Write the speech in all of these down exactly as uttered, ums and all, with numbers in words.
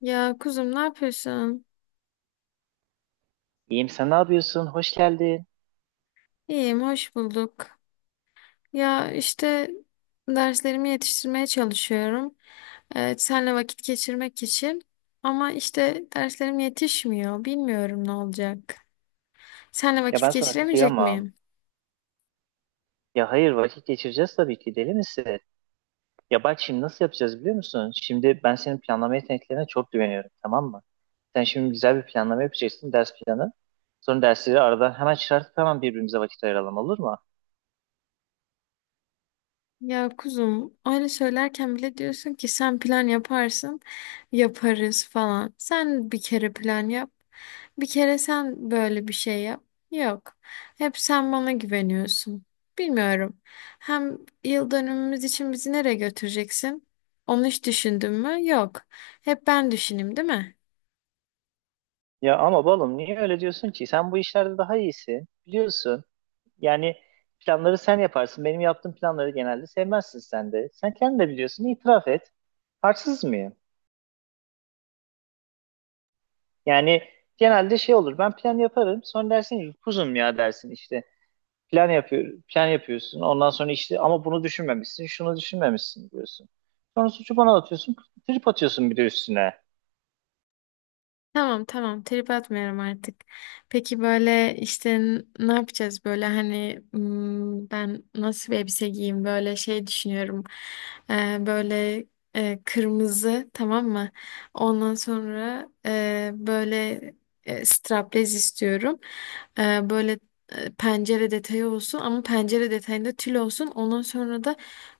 Ya kuzum ne yapıyorsun? İyiyim, sen ne yapıyorsun? Hoş geldin. İyiyim, hoş bulduk. Ya işte derslerimi yetiştirmeye çalışıyorum. Evet, senle vakit geçirmek için. Ama işte derslerim yetişmiyor. Bilmiyorum ne olacak. Senle Ya vakit ben sana geçiremeyecek kıyamam. miyim? Ya hayır, vakit geçireceğiz tabii ki, deli misin? Ya bak şimdi nasıl yapacağız biliyor musun? Şimdi ben senin planlama yeteneklerine çok güveniyorum, tamam mı? Sen şimdi güzel bir planlama yapacaksın, ders planı. Sonra dersleri aradan hemen çıkartıp hemen birbirimize vakit ayıralım, olur mu? Ya kuzum öyle söylerken bile diyorsun ki sen plan yaparsın yaparız falan. Sen bir kere plan yap. Bir kere sen böyle bir şey yap. Yok. Hep sen bana güveniyorsun. Bilmiyorum. Hem yıl dönümümüz için bizi nereye götüreceksin? Onu hiç düşündün mü? Yok. Hep ben düşüneyim, değil mi? Ya ama balım niye öyle diyorsun ki? Sen bu işlerde daha iyisin, biliyorsun. Yani planları sen yaparsın. Benim yaptığım planları genelde sevmezsin sen de. Sen kendin de biliyorsun, itiraf et. Haksız mıyım? Yani genelde şey olur. Ben plan yaparım. Sonra dersin ki kuzum ya, dersin işte. Plan yapıyor, plan yapıyorsun. Ondan sonra işte ama bunu düşünmemişsin, şunu düşünmemişsin diyorsun. Sonra suçu bana atıyorsun, trip atıyorsun bir de üstüne. Tamam tamam, trip atmıyorum artık. Peki böyle işte n- ne yapacağız böyle hani hmm, ben nasıl bir elbise giyeyim böyle şey düşünüyorum. Ee, böyle e, kırmızı, tamam mı? Ondan sonra e, böyle e, straplez istiyorum. Ee, böyle e, pencere detayı olsun, ama pencere detayında tül olsun. Ondan sonra da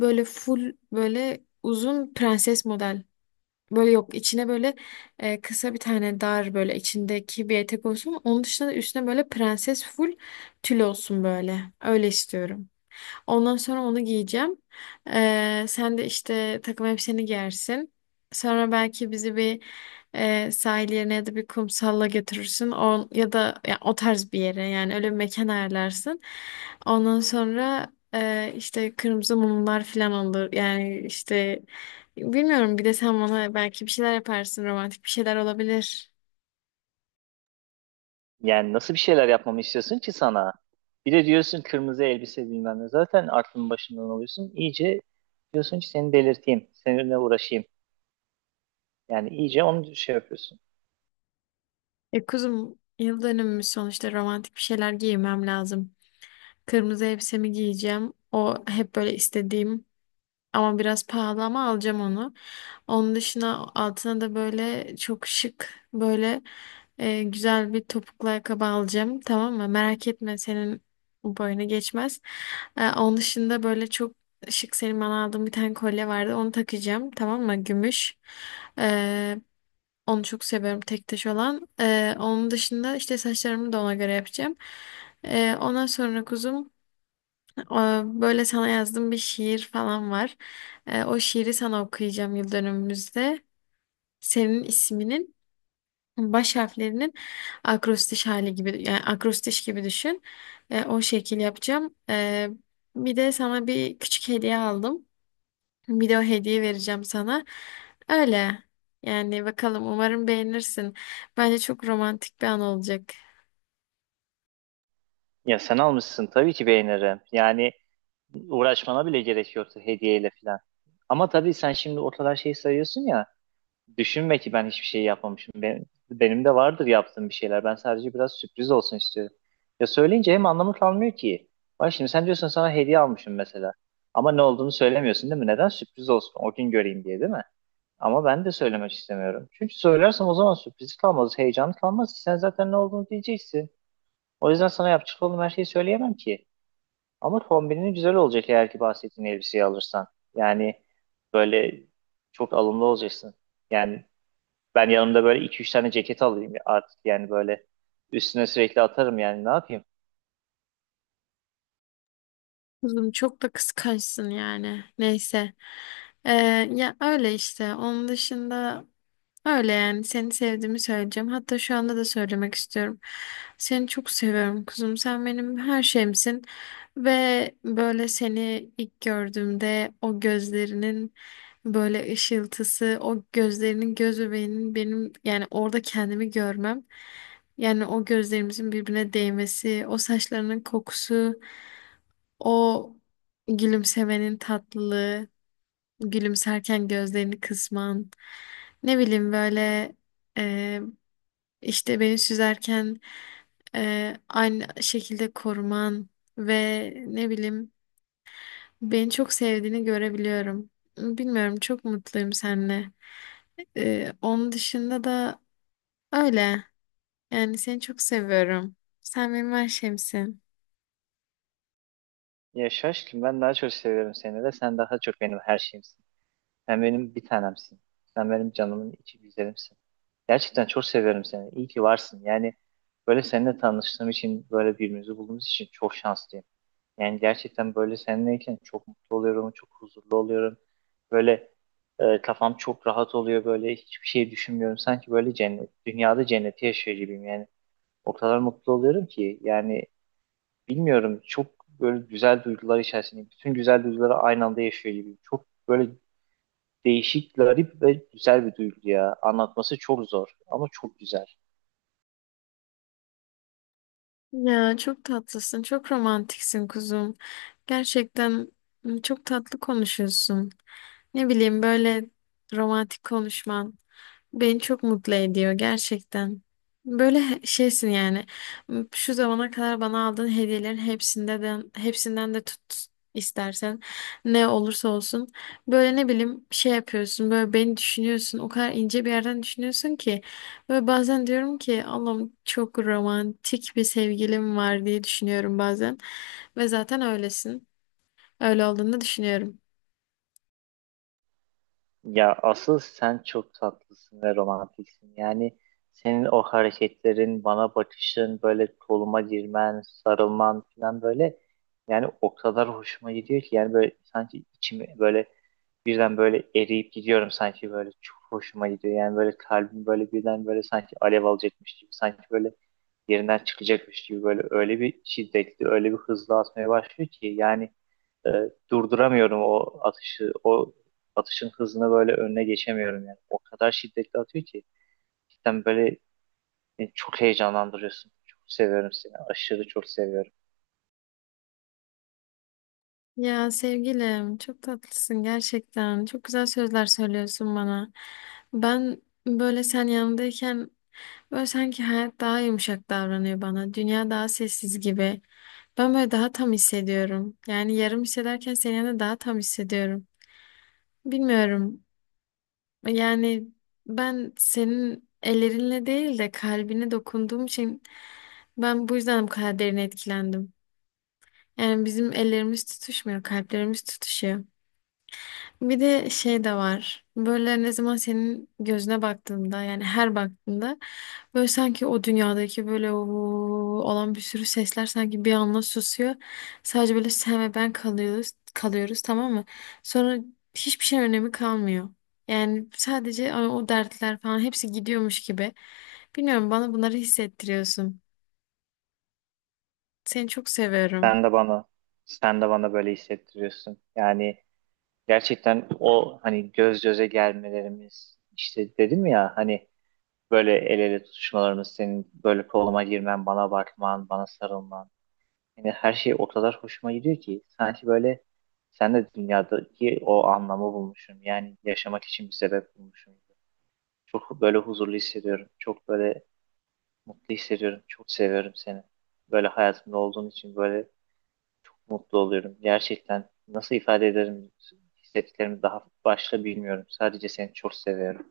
böyle full, böyle uzun prenses model. Böyle, yok, içine böyle e, kısa bir tane dar, böyle içindeki bir etek olsun. Onun dışında da üstüne böyle prenses full tül olsun böyle. Öyle istiyorum. Ondan sonra onu giyeceğim. Ee, sen de işte takım elbiseni giyersin. Sonra belki bizi bir e, sahil yerine ya da bir kumsalla götürürsün. O, ya da ya, o tarz bir yere, yani öyle bir mekan ayarlarsın. Ondan sonra e, işte kırmızı mumlar falan olur. Yani işte bilmiyorum, bir de sen bana belki bir şeyler yaparsın. Romantik bir şeyler olabilir. Yani nasıl bir şeyler yapmamı istiyorsun ki sana? Bir de diyorsun kırmızı elbise bilmem ne. Zaten aklın başından alıyorsun. İyice diyorsun ki seni delirteyim, seninle uğraşayım. Yani iyice onu şey yapıyorsun. E kuzum, yıl dönümümüz sonuçta, romantik bir şeyler giymem lazım. Kırmızı elbisemi giyeceğim. O hep böyle istediğim, ama biraz pahalı, ama alacağım onu. Onun dışında altına da böyle çok şık, böyle e, güzel bir topuklu ayakkabı alacağım. Tamam mı? Merak etme, senin boyuna geçmez. E, onun dışında böyle çok şık, senin bana aldığın bir tane kolye vardı. Onu takacağım. Tamam mı? Gümüş. E, onu çok seviyorum, tek taş olan. E, onun dışında işte saçlarımı da ona göre yapacağım. E, ondan sonra kuzum, ee, böyle sana yazdığım bir şiir falan var. Ee, O şiiri sana okuyacağım yıl dönümümüzde. Senin isminin baş harflerinin akrostiş hali gibi, yani akrostiş gibi düşün. Ee, O şekil yapacağım. Ee, Bir de sana bir küçük hediye aldım. Bir de o hediye vereceğim sana. Öyle. Yani bakalım, umarım beğenirsin. Bence çok romantik bir an olacak. Ya sen almışsın tabii ki beğenirim. Yani uğraşmana bile gerek yoktu hediyeyle falan. Ama tabii sen şimdi o kadar şey sayıyorsun ya. Düşünme ki ben hiçbir şey yapmamışım. Benim, benim de vardır yaptığım bir şeyler. Ben sadece biraz sürpriz olsun istiyorum. Ya söyleyince hem anlamı kalmıyor ki. Bak şimdi sen diyorsun sana hediye almışım mesela. Ama ne olduğunu söylemiyorsun, değil mi? Neden? Sürpriz olsun. O gün göreyim diye, değil mi? Ama ben de söylemek istemiyorum. Çünkü söylersem o zaman sürpriz kalmaz, heyecan kalmaz. Sen zaten ne olduğunu diyeceksin. O yüzden sana yapacak olduğum her şeyi söyleyemem ki. Ama kombinin güzel olacak eğer ki bahsettiğin elbiseyi alırsan. Yani böyle çok alımlı olacaksın. Yani ben yanımda böyle iki üç tane ceket alayım artık, yani böyle üstüne sürekli atarım, yani ne yapayım? Kızım, çok da kıskançsın yani. Neyse. Ee, Ya öyle işte. Onun dışında öyle yani. Seni sevdiğimi söyleyeceğim. Hatta şu anda da söylemek istiyorum. Seni çok seviyorum kuzum. Sen benim her şeyimsin. Ve böyle, seni ilk gördüğümde, o gözlerinin böyle ışıltısı, o gözlerinin göz bebeğinin, benim yani orada kendimi görmem. Yani o gözlerimizin birbirine değmesi, o saçlarının kokusu. O gülümsemenin tatlılığı, gülümserken gözlerini kısman, ne bileyim böyle e, işte beni süzerken e, aynı şekilde koruman, ve ne bileyim, beni çok sevdiğini görebiliyorum. Bilmiyorum, çok mutluyum seninle. E, onun dışında da öyle. Yani seni çok seviyorum. Sen benim her şeyimsin. Ya şaşkın, ben daha çok seviyorum seni de, sen daha çok benim her şeyimsin. Sen benim bir tanemsin. Sen benim canımın içi güzelimsin. Gerçekten çok seviyorum seni. İyi ki varsın. Yani böyle seninle tanıştığım için, böyle birbirimizi bulduğumuz için çok şanslıyım. Yani gerçekten böyle seninleyken çok mutlu oluyorum, çok huzurlu oluyorum. Böyle e, kafam çok rahat oluyor, böyle hiçbir şey düşünmüyorum. Sanki böyle cennet, dünyada cenneti yaşıyor gibiyim yani. O kadar mutlu oluyorum ki yani bilmiyorum, çok böyle güzel duygular içerisinde, bütün güzel duyguları aynı anda yaşıyor gibiyim. Çok böyle değişik, garip ve güzel bir duygu ya. Anlatması çok zor ama çok güzel. Ya çok tatlısın, çok romantiksin kuzum. Gerçekten m, çok tatlı konuşuyorsun. Ne bileyim, böyle romantik konuşman. Beni çok mutlu ediyor gerçekten. Böyle he- şeysin yani. M- Şu zamana kadar bana aldığın hediyelerin hepsinde de, hepsinden de tut, istersen, ne olursa olsun böyle, ne bileyim, şey yapıyorsun, böyle beni düşünüyorsun, o kadar ince bir yerden düşünüyorsun ki böyle bazen diyorum ki Allah'ım, çok romantik bir sevgilim var diye düşünüyorum bazen, ve zaten öylesin, öyle olduğunu düşünüyorum. Ya asıl sen çok tatlısın ve romantiksin. Yani senin o hareketlerin, bana bakışın, böyle koluma girmen, sarılman falan, böyle yani o kadar hoşuma gidiyor ki, yani böyle sanki içimi böyle birden böyle eriyip gidiyorum sanki, böyle çok hoşuma gidiyor. Yani böyle kalbim böyle birden böyle sanki alev alacakmış gibi, sanki böyle yerinden çıkacakmış gibi, böyle öyle bir şiddetli, öyle bir hızlı atmaya başlıyor ki yani e, durduramıyorum o atışı, o atışın hızına böyle önüne geçemiyorum yani. O kadar şiddetli atıyor ki cidden böyle beni çok heyecanlandırıyorsun. Çok seviyorum seni. Aşırı çok seviyorum. Ya sevgilim, çok tatlısın gerçekten. Çok güzel sözler söylüyorsun bana. Ben böyle, sen yanındayken böyle, sanki hayat daha yumuşak davranıyor bana. Dünya daha sessiz gibi. Ben böyle daha tam hissediyorum. Yani yarım hissederken, senin yanında daha tam hissediyorum. Bilmiyorum. Yani ben senin ellerinle değil de kalbine dokunduğum için, ben bu yüzden bu kadar derin etkilendim. Yani bizim ellerimiz tutuşmuyor, kalplerimiz tutuşuyor. Bir de şey de var. Böyle ne zaman senin gözüne baktığında yani her baktığında böyle, sanki o dünyadaki böyle o olan bir sürü sesler sanki bir anda susuyor. Sadece böyle sen ve ben kalıyoruz, kalıyoruz, tamam mı? Sonra hiçbir şey önemi kalmıyor. Yani sadece o o dertler falan, hepsi gidiyormuş gibi. Bilmiyorum, bana bunları hissettiriyorsun. Seni çok seviyorum. Sen de bana sen de bana böyle hissettiriyorsun. Yani gerçekten o hani göz göze gelmelerimiz, işte dedim ya hani, böyle el ele tutuşmalarımız, senin böyle koluma girmen, bana bakman, bana sarılman. Yani her şey o kadar hoşuma gidiyor ki, sanki böyle sen de dünyadaki o anlamı bulmuşum. Yani yaşamak için bir sebep bulmuşum. Çok böyle huzurlu hissediyorum. Çok böyle mutlu hissediyorum. Çok seviyorum seni. Böyle hayatımda olduğun için böyle çok mutlu oluyorum. Gerçekten nasıl ifade ederim hissettiklerimi daha başta bilmiyorum. Sadece seni çok seviyorum.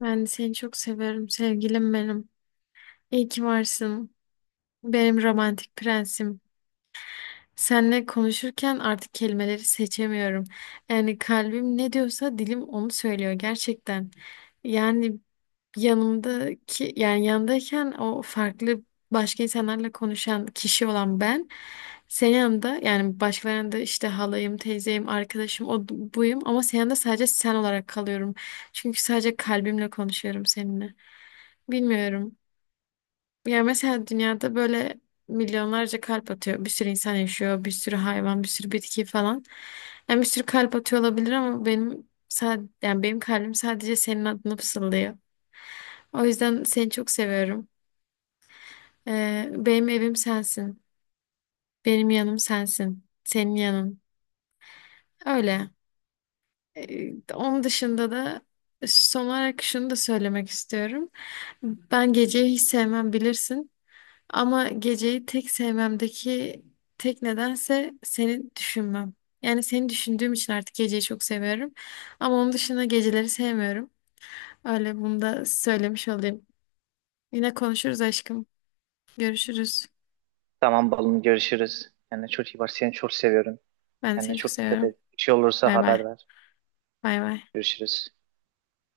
Ben de seni çok seviyorum sevgilim benim. İyi ki varsın. Benim romantik prensim. Seninle konuşurken artık kelimeleri seçemiyorum. Yani kalbim ne diyorsa dilim onu söylüyor gerçekten. Yani yanımdaki, yani yanındayken o farklı, başka insanlarla konuşan kişi olan ben, senin yanında, yani başkalarının yanında işte halayım, teyzeyim, arkadaşım, o buyum, ama senin yanında sadece sen olarak kalıyorum. Çünkü sadece kalbimle konuşuyorum seninle. Bilmiyorum. Ya mesela dünyada böyle milyonlarca kalp atıyor. Bir sürü insan yaşıyor, bir sürü hayvan, bir sürü bitki falan. Yani bir sürü kalp atıyor olabilir, ama benim sadece, yani benim kalbim sadece senin adını fısıldıyor. O yüzden seni çok seviyorum. Ee, benim evim sensin. Benim yanım sensin. Senin yanın. Öyle. Ee, onun dışında da son olarak şunu da söylemek istiyorum. Ben geceyi hiç sevmem, bilirsin. Ama geceyi tek sevmemdeki tek nedense seni düşünmem. Yani seni düşündüğüm için artık geceyi çok seviyorum. Ama onun dışında geceleri sevmiyorum. Öyle, bunu da söylemiş olayım. Yine konuşuruz aşkım. Görüşürüz. Tamam balım, görüşürüz. Kendine çok iyi bak. Seni çok seviyorum. Ben de Kendine seni çok çok dikkat seviyorum. et. Bir şey olursa Bay bay. haber ver. Bay bay. Görüşürüz.